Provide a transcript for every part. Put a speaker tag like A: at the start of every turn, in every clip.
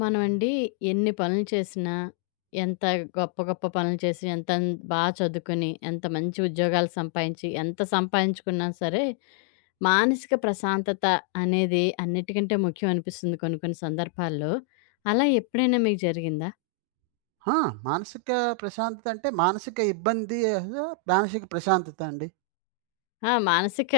A: మనమండి ఎన్ని పనులు చేసినా, ఎంత గొప్ప గొప్ప పనులు చేసి, ఎంత చదువుకొని, ఎంత మంచి ఉద్యోగాలు సంపాదించి, ఎంత సంపాదించుకున్నా సరే, మానసిక ప్రశాంతత అనేది అన్నిటికంటే ముఖ్యం అనిపిస్తుంది కొన్ని కొన్ని సందర్భాల్లో. అలా ఎప్పుడైనా మీకు జరిగిందా?
B: ఆ! మానసిక ప్రశాంతత అంటే మానసిక ఇబ్బంది మానసిక ప్రశాంతత అండి.
A: ఆ! మానసిక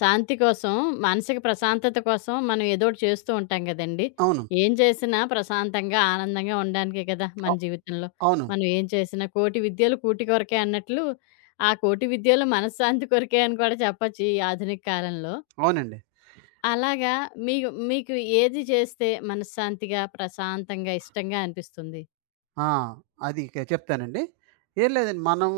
A: శాంతి కోసం, మానసిక ప్రశాంతత కోసం మనం ఏదోకటి చేస్తూ ఉంటాం గదండీ.
B: అవును.
A: ఏం చేసినా ప్రశాంతంగా, ఆనందంగా ఉండడానికే కదా మన
B: అ
A: జీవితంలో.
B: అవును.
A: మనం ఏం చేసినా కోటి విద్యలు కూటి కొరకే అన్నట్లు, ఆ కోటి విద్యలు మనశ్శాంతి కొరకే అని కూడా చెప్పొచ్చు ఈ ఆధునిక కాలంలో.
B: అవునండి.
A: అలాగా మీకు మీకు ఏది చేస్తే మనశ్శాంతిగా, ప్రశాంతంగా, ఇష్టంగా అనిపిస్తుంది?
B: ఆ! అది ఇక చెప్తానండి. ఏం లేదండి, మనం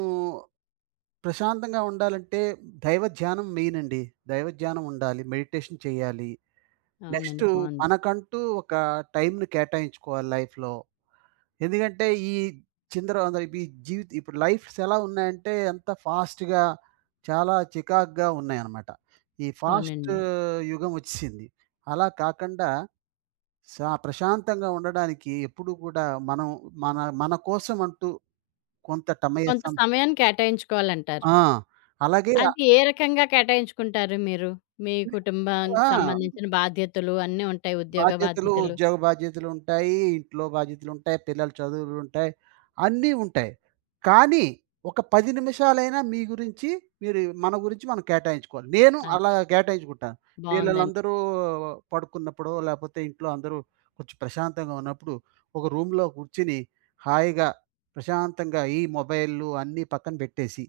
B: ప్రశాంతంగా ఉండాలంటే దైవ ధ్యానం మెయిన్ అండి. దైవ ధ్యానం ఉండాలి. మెడిటేషన్ చేయాలి. నెక్స్ట్,
A: అవునండి. బావుంది.
B: మనకంటూ ఒక టైమ్‌ని కేటాయించుకోవాలి లైఫ్‌లో. ఎందుకంటే ఈ చిందర ఈ జీవిత ఇప్పుడు లైఫ్స్ ఎలా ఉన్నాయంటే, ఎంత ఫాస్ట్‌గా చాలా చికాకుగా ఉన్నాయన్నమాట. అవును. ఫాస్ట్
A: అవునండి.
B: యుగం వచ్చేసింది. అలా కాకుండా ప్రశాంతంగా ఉండడానికి ఎప్పుడూ కూడా మనం మన మన కోసం అంటూ కొంత
A: కొంత సమయాన్ని కేటాయించుకోవాలంటారు.
B: ఆ! అలాగే.
A: అది ఏ రకంగా కేటాయించుకుంటారు మీరు? మీ
B: ఆ!
A: కుటుంబానికి సంబంధించిన బాధ్యతలు అన్నీ ఉంటాయి. ఉద్యోగ
B: బాధ్యతలు,
A: బాధ్యతలు.
B: ఉద్యోగ బాధ్యతలుంటాయి, ఇంట్లో బాధ్యతలుంటాయి, పిల్లల చదువులుంటాయి, అన్నీ ఉంటాయి. కానీ ఒక 10 నిమిషాలైనా మీ గురించి మీరు, మన గురించి మనం కేటాయించుకోవాలి. నేను
A: అది.
B: అలా కేటాయించుకుంటాను.
A: బావుందండి.
B: పిల్లలందరూ పడుకున్నప్పుడో, లేపోతే ఇంట్లో అందరూ కొంచెం ప్రశాంతంగా ఉన్నప్పుడు, ఒక రూమ్‌లో కూర్చొని హాయిగా, ప్రశాంతంగా ఈ మొబైల్లు అన్నీ పక్కన బెట్టేసి,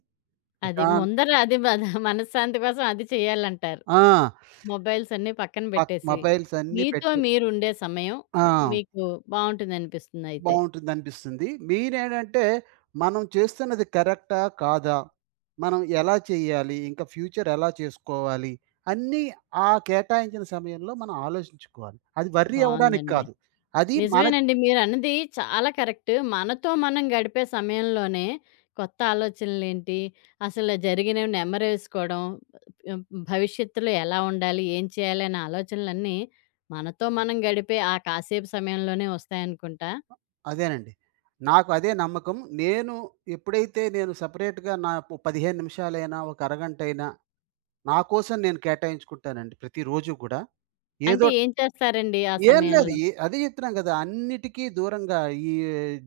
A: అది
B: ప్రశాంత్
A: ముందర అది మనశ్శాంతి కోసం అది చేయాలంటారు.
B: ఆ!
A: మొబైల్స్ అన్నీ పక్కన పెట్టేసి,
B: మొబైల్స్ అన్నీ
A: మీతో
B: పెట్టి,
A: మీరుండే సమయం
B: ఆ!
A: మీకు బావుంటుందనిపిస్తుందయితే.
B: బావుంటుందనిపిస్తుంది. మెయినేంటంటే, మనం చేస్తున్నది కరెక్టా? కాదా? మనం ఎలా చేయాలి? ఇంకా ఫ్యూచర్ ఎలా చేసుకోవాలి? అన్నీ ఆ కేటాయించిన సమయంలో మనం ఆలోచించుకోవాలి. అది వర్రీ అవ్వడానికి
A: బావుందండి.
B: కాదు. అది మనకు
A: నిజమేనండి. మీరన్నది చాలా కరెక్ట్. మనతో మనం గడిపే సమయంలోనే కొత్త ఆలోచనలేంటి, అసలు జరిగినవి నెమరేసుకోవడం, ఆహ్, భవిష్యత్తులో ఎలా ఉండాలి, ఏం చేయాలి అనే ఆలోచనలన్నీ మనతో మనం గడిపే ఆ కాసేపు సమయంలోనే వస్తాయనుకుంటా.
B: అదేనండి. నాకు అదే నమ్మకం. నేను ఎప్పుడైతే నేను సెపరేట్‌గా నా ఒక 15 నిమిషాలైనా, ఒక అరగంటైనా నా కోసం నేను కేటాయించుకుంటానండి ప్రతిరోజు గూడా. ఏదో
A: అంటే ఏం చేస్తారండి ఆ
B: ఏం లేదు.
A: సమయంలో?
B: అదే జెప్తున్నాం గదా! అన్నిటికి దూరంగా ఈ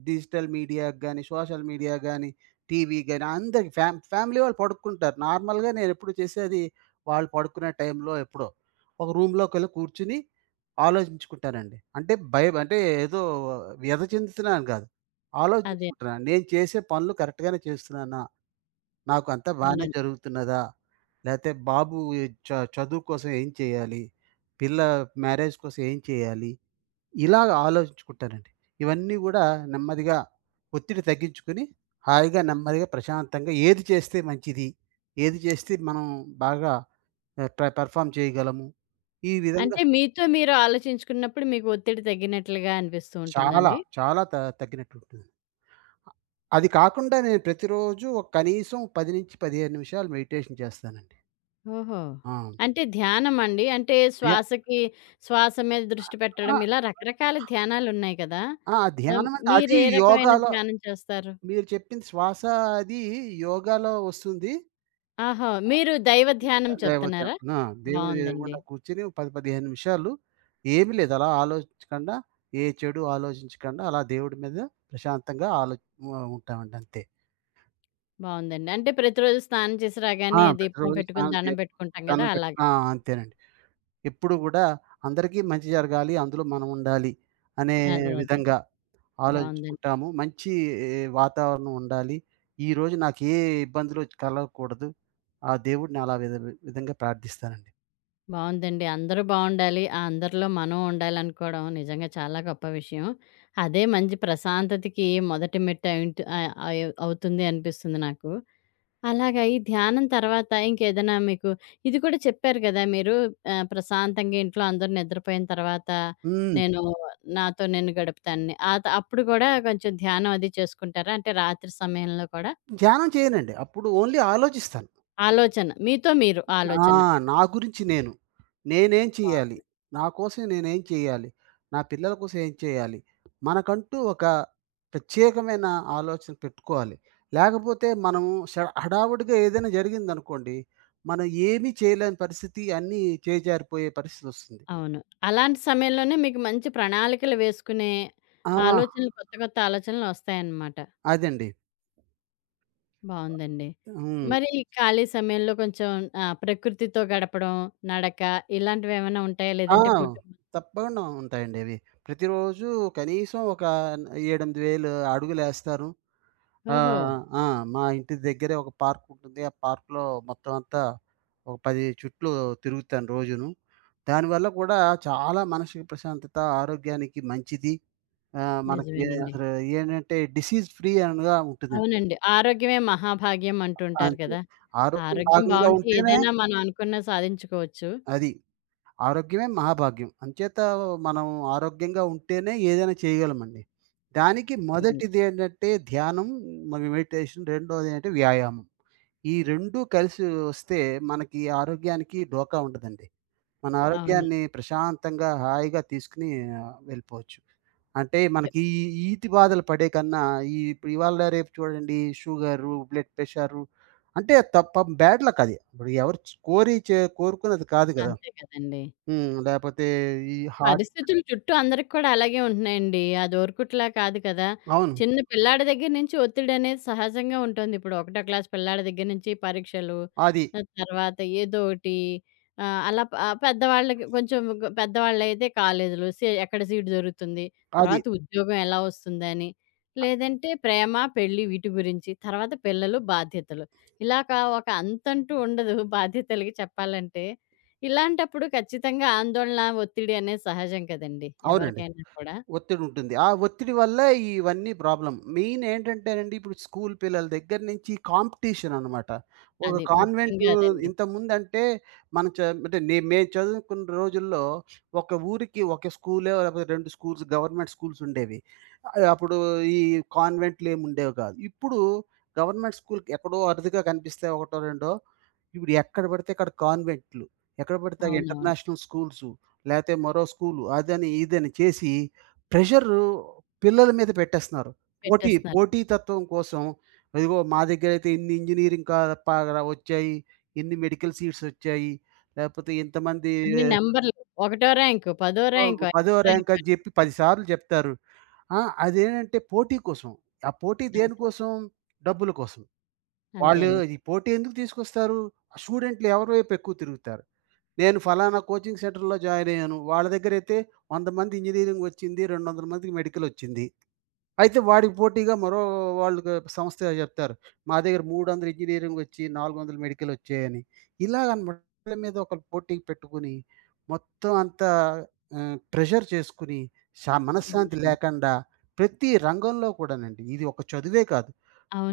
B: డిజిటల్ మీడియాకి గాని, సోషల్ మీడియా గాని, టీవీ గాని, అందరికి ఫ్యామిలీ వాళ్ళు పడుకుంటారు. నార్మల్‌గా నేనెప్పుడు చేసేది వాళ్ళు పడుకునే టైంలో ఎప్పుడో ఒక రూమ్‌లోకెళ్ళి కూర్చొని ఆలోచించుకుంటానండి. అంటే భయం అంటే ఏదో వ్యధ చెందుతున్నాను గాదు.
A: అదే.
B: ఆలోచించుకుంటున్నాను. నేను చేసే పనులు కరెక్ట్‌గానే చేస్తున్నానా? నాకు అంతా బానే
A: అవునండి.
B: జరుగుతున్నదా? లేతే బాబు చ చదువు కోసం ఏం చేయాలి? పిల్ల మ్యారేజ్ కోసం ఏం చేయాలి? ఇలాగ ఆలోచించుకుంటానండి. ఇవన్నీ గూడా నెమ్మదిగా ఒత్తిడి తగ్గించుకొని, హాయిగా, నెమ్మదిగా, ప్రశాంతంగా ఏది చేస్తే మంచిది? ఏది చేస్తే మనం బాగా ఆహ్, ప్ర పెర్ఫార్మ్ చేయగలము? ఈ విధంగా.
A: అంటే మీతో మీరు ఆలోచించుకున్నప్పుడు మీకు ఒత్తిడి తగ్గినట్లుగా అనిపిస్తూ
B: చాలా,
A: ఉంటుందండి?
B: చాలా తగ్గినట్టుంటుంది. అది కాకుండా నేను ప్రతిరోజు ఒక కనీసం 10-15 నిమిషాలు మెడిటేషన్ చేస్తానండి.
A: ఓహో!
B: ఆ!
A: అంటే ధ్యానమండి? అంటే
B: ధ్యా
A: శ్వాసకి శ్వాస మీద దృష్టి
B: ఆ!
A: పెట్టడం ఇలా రకరకాల ధ్యానాలున్నాయి కదా!
B: ఆ! ధ్యానం అంటే అది
A: మీరే రకమైన
B: యోగాలో
A: ధ్యానం చేస్తారు?
B: మీరు చెప్పింది శ్వాస, అది యోగాలో వస్తుంది.
A: ఆహా! మీరు దైవ ధ్యానం
B: రేవతి,
A: చెప్తున్నారా?
B: ఆ! దేవుడు
A: బావుందండి.
B: ఎదురుగుండా కూర్చొని 10, 15 నిమిషాలు ఏమి లేదు. అలా ఆలోచించకుండా, ఏ చెడు ఆలోచించకుండా అలా దేవుడి మీద ప్రశాంతంగా ఉంటామండి అంతే.
A: బావుందండి. అంటే ప్రతిరోజు స్నానం చేసి రాగానే దీపం
B: ప్రతిరోజు
A: పెట్టుకొని
B: స్నానం చే
A: దండం పెట్టుకుంటాం గదా!
B: దండం పెట్
A: అలాగా.
B: ఆ! అంతేనండి. ఎప్పుడు గూడా అందరికీ మంచి జరగాలి, అందులో మనం ఉండాలి అనే
A: అదే. అదే.
B: విధంగా
A: బావుందండి.
B: ఆలోచించుకుంటాము. మంచి ఏ, వాతావరణం ఉండాలి. ఈరోజు నాకు ఏ ఇబ్బందులు కలగకూడదు. ఆ దేవుడిని అలా విధంగా ప్రార్థిస్తానండి.
A: బావుందండి. అందరూ బావుండాలి. ఆ అందరిలో మనం ఉండాలనుకోవడం నిజంగా చాలా గొప్ప విషయం. అదే మంచి ప్రశాంతతకి మొదటి మెట్టు అయింట్ ఆహ్, అయ్ అవుతుంది అనిపిస్తుంది నాకు. అలాగా ఈ ధ్యానం తర్వాత ఇంకేదైనా మీకు ఇది కూడా చెప్పారు కదా! మీరు ప్రశాంతంగా ఇంట్లో అందరూ నిద్రపోయిన తర్వాత
B: హ్మ్.
A: నేను నాతో నేను గడుపుతానని. ఆ త అప్పుడు కూడా కొంచెం ధ్యానం అది చేసుకుంటారా? అంటే రాత్రి సమయంలో కూడా
B: ధ్యానం చేయనండి. అప్పుడు ఓన్లీ ఆలోచిస్తాను.
A: ఆలోచన మీతో మీరు
B: ఆ!
A: ఆలోచన.
B: నా గురించి నేను. నేనేం చేయాలి?
A: బావుంది.
B: నా కోసం నేనేం చేయాలి? నా పిల్లల కోసం ఏం చేయాలి? మనకంటూ ఒక ప్రత్యేకమైన ఆలోచన పెట్టుకోవాలి. లేకపోతే మనము హడావుడిగా ఏదైనా జరిగిందనుకోండి, మనం ఏమీ చేయలేని పరిస్థితి, అన్నీ చేజారిపోయే పరిస్థితొస్తుంది.
A: అవును. అలాంటి సమయంలోనే మీకు మంచి ప్రణాళికలు వేసుకునే
B: ఆ!
A: ఆలోచనలు కొత్త, కొత్త ఆలోచనలొస్తాయన్నమాట.
B: అదండి.
A: బావుందండి.
B: హ్మ్.
A: మరి ఈ ఖాళీ సమయంలో కొంచెం ప్రకృతితో గడపడం, నడక ఇలాంటివేమైనా ఉంటాయా?
B: ఆ!
A: లేదంటే కుటుంబం
B: తప్పకుండా ఉంటాయండి అవి. ప్రతిరోజు కనీసం ఒక 7, 8,000 అడుగులేస్తారు. ఆ!
A: ఓహో!
B: ఆ! మా ఇంటి దగ్గరే ఒక పార్క్ ఉంటుంది. ఆ పార్క్‌లో మొత్తం అంతా ఒక 10 చుట్లు తిరుగుతాను రోజును. దానివల్ల కూడా చాలా మనసుకి ప్రశాంతత, ఆరోగ్యానికి మంచిది. మనకి
A: నిజమేనండి.
B: అసలు ఏంటంటే డిసీజ్ ఫ్రీ అనగా ఉంటుందండి.
A: అవునండి. ఆరోగ్యమే మహాభాగ్యం అంటుంటారు
B: అంతే.
A: కదా!
B: ఆరోగ్యం
A: ఆరోగ్యం
B: భాగంగా
A: బావుంటే
B: ఉంటేనే
A: ఏదైనా మనం అనుకున్నది సాధించుకోవచ్చు.
B: అది. ఆరోగ్యమే మహాభాగ్యం. అంచేత మనం ఆరోగ్యంగా ఉంటేనే ఏదైనా చేయగలమండి. దానికి
A: అవును.
B: మొదటిది ఏంటంటే ధ్యానం, మరి మెడిటేషన్. రెండోది ఏంటంటే వ్యాయామం. ఈ 2 కలిసి వస్తే మనకి ఆరోగ్యానికి ఢోకా ఉండదండి. మన
A: అవును.
B: ఆరోగ్యాన్ని ప్రశాంతంగా, హాయిగా తీసుకొని వెళ్ళిపోవచ్చు. అంటే మనకి ఈ ఈతి బాధలు పడే కన్నా, ఇప్పుడు ఇవాళ రేపు చూడండి షుగరు, బ్లడ్ ప్రెషరు అంటే పాపం బ్యాడ్ లక్ అది. ఇప్పుడు ఎవరు చ్ కోరి చే కోరుకున్నది కాదు కదా!
A: అంతే కదండీ.
B: లేపోతే ఈ హార్ట్.
A: పరిస్థితులు చుట్టూ అందరికి కూడా అలాగే ఉంటున్నాయండి. అది ఒరుకుట్లా కాదు కదా!
B: అవును.
A: చిన్న పిల్లాడి దగ్గర నుంచి ఒత్తిడనేది సహజంగా ఉంటుంది. ఇప్పుడు ఒకటో క్లాస్ పిల్లాడి దగ్గర నుంచి పరీక్షలు,
B: అది.
A: తర్వాత ఏదోటి ఆహ్, అలా ప ఆ, పెద్దవాళ్ళకి కొంచెం గ పెద్దవాళ్ళైతే కాలేజీలు, ఎక్కడ సీట్ దొరుకుతుంది,
B: అది.
A: తర్వాత ఉద్యోగం ఎలా వస్తుందని, లేదంటే ప్రేమ, పెళ్లి వీటి గురించి, తర్వాత పిల్లలు, బాధ్యతలు. ఇలాగ ఒక అంతంటూ ఉండదు బాధ్యతలకి చెప్పాలంటే. ఇలాంటప్పుడు ఖచ్చితంగా ఆందోళన, ఒత్తిడి అనేది సహజం కదండీ!
B: అవునండి.
A: ఎవరికైనా కూడా.
B: ఒత్తిడుంటుంది. ఆ ఒత్తిడి వల్ల ఇవన్నీ ప్రాబ్లమ్. మెయిన్ ఏంటంటేనండి, ఇప్పుడు స్కూల్ పిల్లల దగ్గర నుంచి కాంపిటీషన్ అనమాట. ఒక
A: అది
B: కాన్వెంటు
A: ముఖ్యంగా అదండి.
B: ఇంతకుముందంటే, మనం చ అంటే మేము చదువుకున్న రోజుల్లో ఒక ఊరికి ఒక స్కూలో లేకపోతే 2 స్కూల్స్ గవర్నమెంట్ స్కూల్సుండేవి. అప్పుడు ఈ కాన్వెంట్‌లేముండేవి కాదు. ఇప్పుడు గవర్నమెంట్ స్కూల్‌కి ఎక్కడో అరుదుగా కనిపిస్తాయి ఒకటో, రెండో. ఇప్పుడు ఎక్కడ పడితే అక్కడ కాన్వెంట్‌లు, ఎక్కడ పడితే
A: అవునవును.
B: ఇంటర్నేషనల్ స్కూల్సు, లేతే మరో స్కూలు అదని, ఇదని చేసి ప్రెషరు పిల్లల మీద పెట్టేస్తున్నారు. పోటీ
A: పెట్టేస్తున్నారు.
B: పోటీ తత్వం కోసం ఇదిగో మా దగ్గరైతే ఇన్ని ఇంజినీరింగ్ కా ప వచ్చాయి. ఇన్ని మెడికల్ సీట్స్ వచ్చాయి. లేకపోతే ఇంతమంది
A: అన్ని నంబర్‌లు. ఒకటో ర్యాంకు, పదో ర్యాంకు,
B: 10వ
A: ఐదో
B: ర్యాంక్
A: ర్యాంకు
B: అని చెప్పి 10 సార్లు చెప్తారు. ఆ! అదేంటంటే పోటీ కోసం. ఆ పోటీ
A: అంతే.
B: దేనికోసం? డబ్బుల కోసం.
A: అంతే
B: వాళ్ళు
A: అండి.
B: ఈ పోటీ ఎందుకు తీసుకొస్తారు? స్టూడెంట్లు ఎవరి వైపు ఎక్కువ తిరుగుతారు. నేను ఫలానా కోచింగ్ సెంటర్‌లో జాయిన్ అయ్యాను. వాళ్ళ దగ్గరైతే 100 మంది ఇంజినీరింగ్ వచ్చింది. 200 మందికి మెడికల్ వచ్చింది. అయితే వాడికి పోటీగా మరో వాళ్ళకి సంస్థ చెప్తారు. మా దగ్గర 300 ఇంజినీరింగ్ వచ్చి 400 మెడికల్ వచ్చాయని. ఇలాగనమాట, ఒకళ్ళ మీద ఒకళ్ళు పోటీ పెట్టుకొని మొత్తం అంతా ప్రెషర్ చేసుకొని మనశ్శాంతి
A: అవునండి.
B: లేకుండా ప్రతి రంగంలో కూడానండి. ఇది ఒక చదువే కాదు.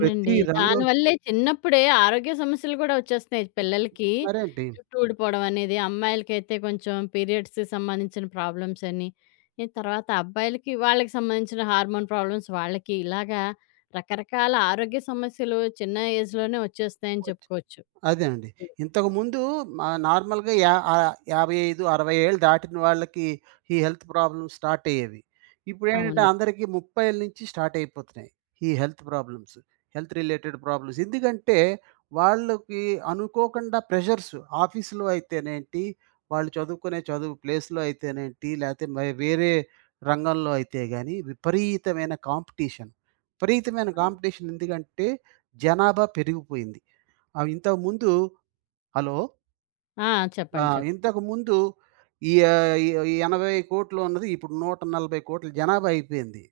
B: ప్రతి రంగం
A: దానివల్లే చిన్నప్పుడే ఆరోగ్య సమస్యలు గూడా వచ్చేస్తున్నాయి. పిల్లలకి
B: మరేంటి?
A: జుట్టు ఊడిపోవడం అనేది, అమ్మాయిలకైతే కొంచెం పీరియడ్స్‌కి సంబంధించిన ప్రాబ్లమ్స్ అని, ఈ తర్వాత అబ్బాయిలకి వాళ్ళకి సంబంధించిన హార్మోన్ ప్రాబ్లమ్స్ వాళ్ళకి ఇలాగా రకరకాల ఆరోగ్య సమస్యలు చిన్న ఏజ్‌లోనే వచ్చేస్తాయని చెప్పుకోవచ్చు.
B: అదేనండి. ఇంతకుముందు మా 55, 60 ఏళ్ళు దాటిన వాళ్ళకి ఈ హెల్త్ ప్రాబ్లమ్స్ స్టార్ట్ అయ్యేవి. ఇప్పుడేంటంటే
A: అవును.
B: అందరికీ 30ల నుంచి స్టార్ట్ అయిపోతున్నాయి. ఈ health problems. Health related problems. ఎందుకంటే వాళ్ళకి అనుకోకుండా ప్రెషర్స్ ఆఫీస్‌లో అయితేనేంటి, వాళ్ళు చదువుకునే చదువు ప్లేస్‌లో అయితేనేంటి, లేతే మరి వేరే రంగంలో అయితే గాని విపరీతమైన కాంపిటీషన్. విపరీతమైన
A: అవును.
B: కాంపిటీషన్. ఎందుకంటే జనాభా పెరిగిపోయింది. అవి ఇంతకుముందు హలో!
A: ఆ!
B: ఆ!
A: చెప్పండి. చెప్పండి.
B: ఇంతకుముందు ఈ ఆహ్, ఈ ఈ 80,00,00,000 ఉన్నది ఇప్పుడు 140,00,00,000 జనాభా అయిపోయింది.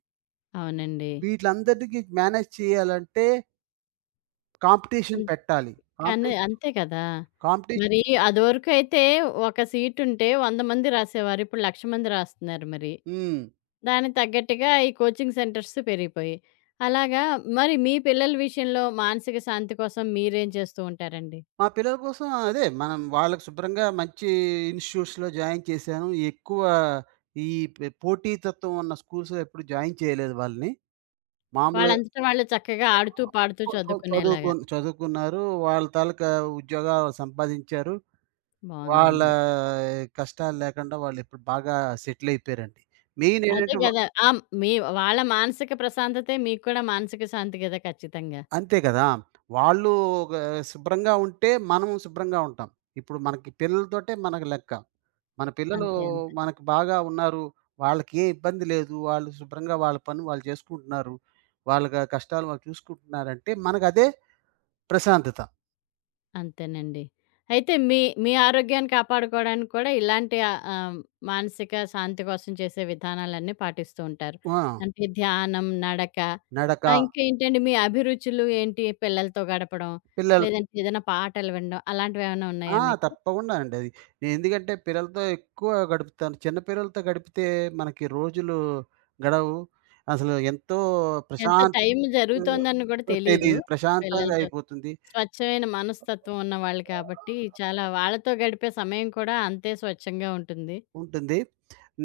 A: అవునండి.
B: వీట్లందరికీ మేనేజ్ చేయాలంటే కాంపిటీషన్ పెట్టాలి.
A: కానీ
B: కాంపిటీషన్
A: అంతే కదా!
B: కాంపిటీషన్
A: మరి అదివరకైతే ఒక సీటుంటే 100 మంది రాసేవారు. ఇప్పుడు 1,00,000 మంది రాస్తున్నారు మరి.
B: హ్మ్.
A: దానికి తగ్గట్టుగా ఈ కోచింగ్ సెంటర్స్ పెరిగిపోయాయి. అలాగా మరి మీ పిల్లల విషయంలో మానసిక శాంతి కోసం మీరేం చేస్తూ ఉంటారండి?
B: మా పిల్లల కోసం అదే మనం వాళ్ళకి శుభ్రంగా మంచి ఇన్‌స్టిట్యూట్స్‌లో జాయిన్ చేశాను. ఎక్కువ ఈ పె పోటీతత్వం ఉన్న స్కూల్స్‌లో ఎప్పుడు జాయిన్ చేయలేదు వాళ్ళని. మామూలుగా
A: వాళ్ళంతట వాళ్ళు చక్కగా ఆడుతూ, పాడుతూ
B: చ చదువుకు
A: చదువుకునేలాగా.
B: చదువుకున్నారు. వాళ్ళ తాలూకా ఉద్యోగాలు సంపాదించారు. వాళ్ళ
A: బావుందండి.
B: కష్టాలు లేకుండా వాళ్ళిప్పుడు బాగా సెటిలయిపోయారండి. మెయిన్
A: అదే
B: ఏంటంటే
A: గదా! మీ వాళ్ళ మానసిక ప్రశాంతతే మీకు కూడా మానసిక శాంతి గదా! ఖచ్చితంగా.
B: అంతే కదా! వాళ్ళు ఒక శుభ్రంగా ఉంటే మనం శుభ్రంగా ఉంటాం. ఇప్పుడు మనకి పిల్లలతోటే మనకు లెక్క. మన పిల్లలు
A: అంతే. అంతే.
B: మనకు బాగా ఉన్నారు. వాళ్ళకి ఏ ఇబ్బంది లేదు. వాళ్ళు శుభ్రంగా వాళ్ళ పని వాళ్ళు చేసుకుంటున్నారు. వాళ్ళ కష్టాలు వాళ్ళు చూసుకుంటున్నారంటే మనకదే ప్రశాంతత.
A: అంతేనండి. అయితే మీ మీ ఆరోగ్యాన్ని కాపాడుకోవడానికి కూడా ఇలాంటి ఆహ్, ఆహ్, మానసిక శాంతి కోసం చేసే విధానాలన్నీ పాటిస్తూ ఉంటారు.
B: ఆ!
A: అంటే ధ్యానం, నడక
B: నడక.
A: ఇంకా ఏంటండి మీ అభిరుచులు ఏంటి? పిల్లలతో గడపడం,
B: పిల్లల
A: లేదంటే ఏదైనా పాటలు వినడం అలాంటివేమైనా
B: ఆ!
A: ఉన్నాయా మీకు?
B: తప్పకుండా అండి అది. నేను ఎందుకంటే పిల్లలతో ఎక్కువ గడుపుతాను. చిన్న పిల్లలతో గడిపితే మనకి రోజులు గడవు. అసలు ఎంతో
A: ఎంత టైం జరుగుతోందని కూడా
B: ప్రశాంతంగా
A: తెలీదు
B: తెలీదు. ప్రశాంతంగా
A: పిల్లలతో.
B: అయిపోతుంది.
A: స్వచ్ఛమైన మనస్తత్వం ఉన్నవాళ్ళు కాబట్టి చాలా వాళ్ళతో గడిపే సమయం కూడా అంతే స్వచ్ఛంగా ఉంటుంది.
B: ఉంటుంది.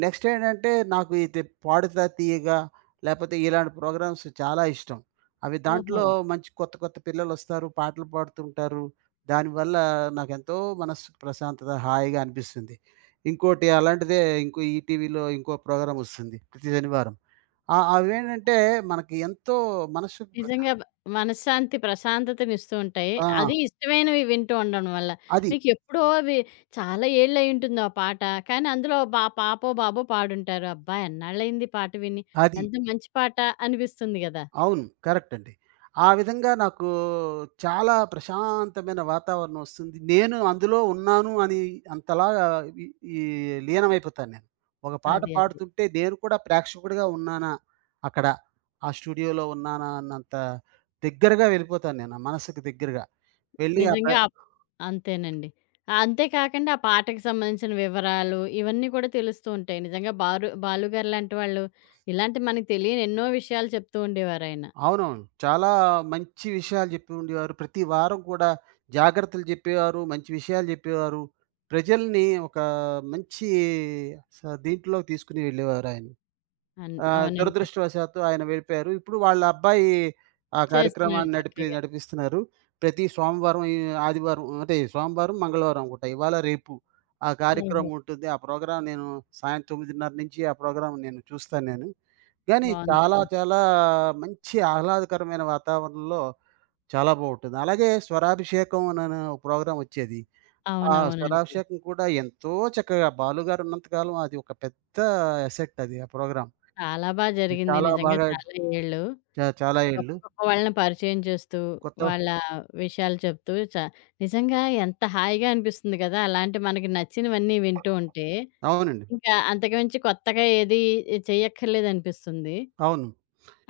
B: నెక్స్ట్ ఏంటంటే, నాకు ఇది 'పాడుతా తీయగా' లేపోతే ఇలాంటి ప్రోగ్రామ్స్ చాలా ఇష్టం. అవి
A: ఓహో!
B: దాంట్లో మంచి కొత్త కొత్త పిల్లలొస్తారు, పాటలు పాడుతుంటారు. దానివల్ల నాకెంతో మనస్సుకు ప్రశాంతత, హాయిగా అనిపిస్తుంది. ఇంకోటి అలాంటిదే ఇంకో ఈటీవీలో ఇంకో ప్రోగ్రామ్ వస్తుంది ప్రతి శనివారం. ఆ అవేంటంటే, మనకి ఎంతో మనస్సుకు ప్రశా
A: నిజంగా బ మనశ్శాంతి, ప్రశాంతతనిస్తూ ఉంటాయి.
B: ఆ!
A: అది ఇష్టమైనవి వింటూ ఉండడం వల్ల.
B: అది.
A: మీకెప్పుడో అవి చాలా ఏళ్ళయ్యుంటుంది ఆ పాట. కానీ అందులో పాపో, బాబో పాడుంటారు. అబ్బా! ఎన్నాళ్ళయింది ఈ పాట విని.
B: అది.
A: ఎంత మంచి పాట అనిపిస్తుంది గదా!
B: అవును. కరెక్ట్ అండి. ఆ విధంగా నాకు చాలా ప్రశాంతమైన వాతావరణం వస్తుంది. నేను అందులో ఉన్నాను అని అంతలాగా ఈ ఈ లీనమైపోతాను నేను. ఒక పాట
A: అది. అది.
B: పాడుతుంటే నేను కూడా ప్రేక్షకుడిగా ఉన్నానా అక్కడ, ఆ స్టూడియోలో ఉన్నానా అన్నంత దగ్గరగా వెళ్ళిపోతాను నేను. ఆ మనసుకు దగ్గరగా వెళ్ళి ఆ ప్ర
A: నిజంగా అప్ అంతేనండి. అంతే కాకుండా ఆ పాటకి సంబంధించిన వివరాలు ఇవన్నీ కూడా తెలుస్తూ ఉంటాయి. నిజంగా బాలు గారు లాంటి వాళ్ళు ఇలాంటి మనకు తెలియని ఎన్నో విషయాలు చెప్తూ ఉండేవారాయన.
B: అవునవును. చాలా మంచి విషయాలు చెప్పి ఉండేవారు. ప్రతి వారం కూడా జాగ్రత్తలు చెప్పేవారు. మంచి విషయాలు చెప్పేవారు. ప్రజల్ని ఒక మంచి స దీంట్లోకి తీసుకొని వెళ్ళేవారాయన.
A: అవునండి.
B: దురదృష్టవశాత్తు ఆయన వెళ్ళిపోయారు. ఇప్పుడు వాళ్ళ అబ్బాయి ఆ
A: చేస్తున్నాడు
B: కార్యక్రమాన్ని
A: చక్కగా.
B: నడిపిస్తున్నారు. ప్రతి సోమవారం, ఈ ఆదివారం అంటే సోమవారం, మంగళవారం పూట ఇవాళ, రేపు ఆ
A: ఓహో!
B: కార్యక్రమం ఉంటుంది. ఆ ప్రోగ్రామ్ నేను సాయం 9:30 నుంచి ఆ ప్రోగ్రామ్ నేను చూస్తాను నేను. గానీ చాలా,
A: బావుందండి.
B: చాలా మంచి ఆహ్లాదకరమైన వాతావరణంలో చాలా బావుంటుంది. అలాగే స్వరాభిషేకం అననే ఒక ప్రోగ్రామ్ వచ్చేది. ఆ
A: అవునవునండి.
B: స్వరాభిషేకం కూడా ఎంతో చక్కగా బాలు గారు ఉన్నంత కాలం అది ఒక పెద్ద అసెట్ అది ఆ ప్రోగ్రామ్.
A: చాలా
B: ఇది
A: జరిగింది.
B: చాలా
A: నిజంగా
B: బాగా
A: చాలా ఏళ్ళు
B: చాలా
A: గొప్ప
B: ఏళ్ళు.
A: గొప్ప వాళ్ళని పరిచయం చేస్తూ,
B: కొత్త
A: వాళ్ళ విషయాలు చెప్తూ నిజంగా ఎంత హాయిగా అనిపిస్తుంది కదా! అలాంటి మనకి నచ్చినవన్నీ వింటూ ఉంటే,
B: అవునండి.
A: ఇంకా అంతకుమించి కొత్తగా ఏది చెయ్యక్కర్లేదనిపిస్తుంది.
B: అవును.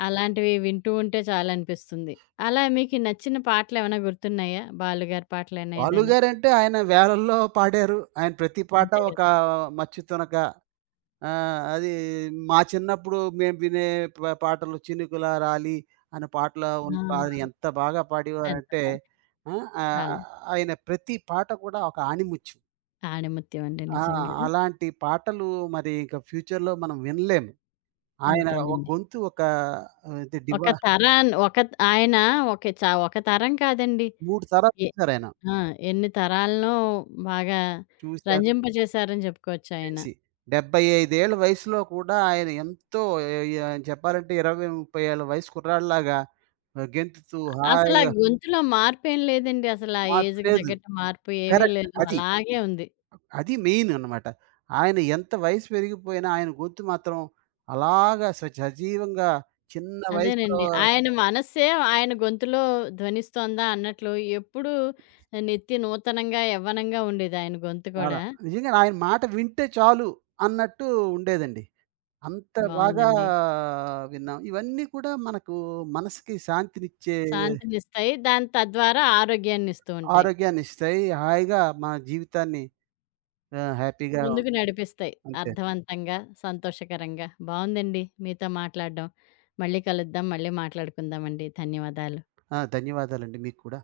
A: అలాంటివి వింటూ ఉంటే చాలనిపిస్తుంది. అలా మీకు ఈ నచ్చిన పాటలేమైనా గుర్తున్నాయా? బాలుగారి పాటలైనా ఏదైనా?
B: బాలుగారంటే ఆయన వేలల్లో పాడారు. ఆయన ప్రతి పాట
A: అంతే కదా!
B: ఒక మచ్చి తునక. అది మా చిన్నప్పుడు మేము వినే పాటలు 'చినుకుల రాలి' అనే పాటలు
A: ఆ!
B: అది ఎంత బాగా
A: ఎంత
B: పాడేవారంటే
A: బావుంది.
B: ఆ! ఆహ్,
A: చాలా
B: ఆయన ప్రతి పాట కూడా ఒక ఆణిముత్యం.
A: ఆణిముత్యం అండి
B: ఆ!
A: నిజంగా.
B: అలాంటి పాటలు మరి ఇంక ఫ్యూచర్‌లో మనం వినలేము. ఆయన ఒక
A: అంతేనండి.
B: గొంతు ఒక ది
A: ఒక
B: డివా.
A: తరాన్ ఒక ఆయన ఒక తరం కాదండి.
B: 3 తరాలు
A: ఎ
B: చూసారాయన.
A: ఆ! ఎన్ని తరాలనో బాగా
B: చూసారు.
A: రంజింపజేశారని చెప్పుకోవచ్చాయన.
B: చేసి. 75 ఏళ్ల వయసులో కూడా ఆయన ఎంతో చెప్పాలంటే 20, 30 ఏళ్ల వయసు కుర్రాడిలాగా గెంతుతూ
A: అసల
B: హాయిగా
A: గొంతులో మార్పేం లేదండి. అసల ఆ
B: మార్పు
A: ఏజ్‌కి
B: లేదు.
A: తగ్గట్టు మార్పు ఏమీ
B: కరెక్ట్.
A: లేదు.
B: అది.
A: అలాగే ఉంది.
B: అది మెయిన్ అన్నమాట. ఆయన ఎంత వయసు పెరిగిపోయినా ఆయన గొంతు మాత్రం అలాగా సజీవంగా చిన్న వయసులో
A: అదేనండి. ఆయన మనస్సే ఆయన గొంతులో ధ్వనిస్తోందా అన్నట్లు ఎప్పుడూ నిత్య నూతనంగా, యవ్వనంగా ఉండేది ఆయన గొంతు
B: చాలా
A: కూడా.
B: నిజంగానే ఆయన మాట వింటే చాలు అన్నట్టు ఉండేదండి. అంత బాగా
A: బావుందండి.
B: విన్నాం. ఇవన్నీ కూడా మనకు మనసుకి శాంతినిచ్చే
A: శాంతినిస్తాయి. దాని తద్వారా ఆరోగ్యాన్నిస్తూ ఉంటాయి.
B: ఆరోగ్యాన్ని ఇస్తాయి. హాయిగా మన జీవితాన్ని హ్యాపీగా
A: ముందుకు నడిపిస్తాయి.
B: అంతే.
A: అర్థవంతంగా, సంతోషకరంగా. బావుందండి మీతో మాట్లాడడం. మళ్ళీ కలుద్దాం. మళ్ళీ మాట్లాడుకుందామండి. ధన్యవాదాలు.
B: ధన్యవాదాలండి మీకు కూడా.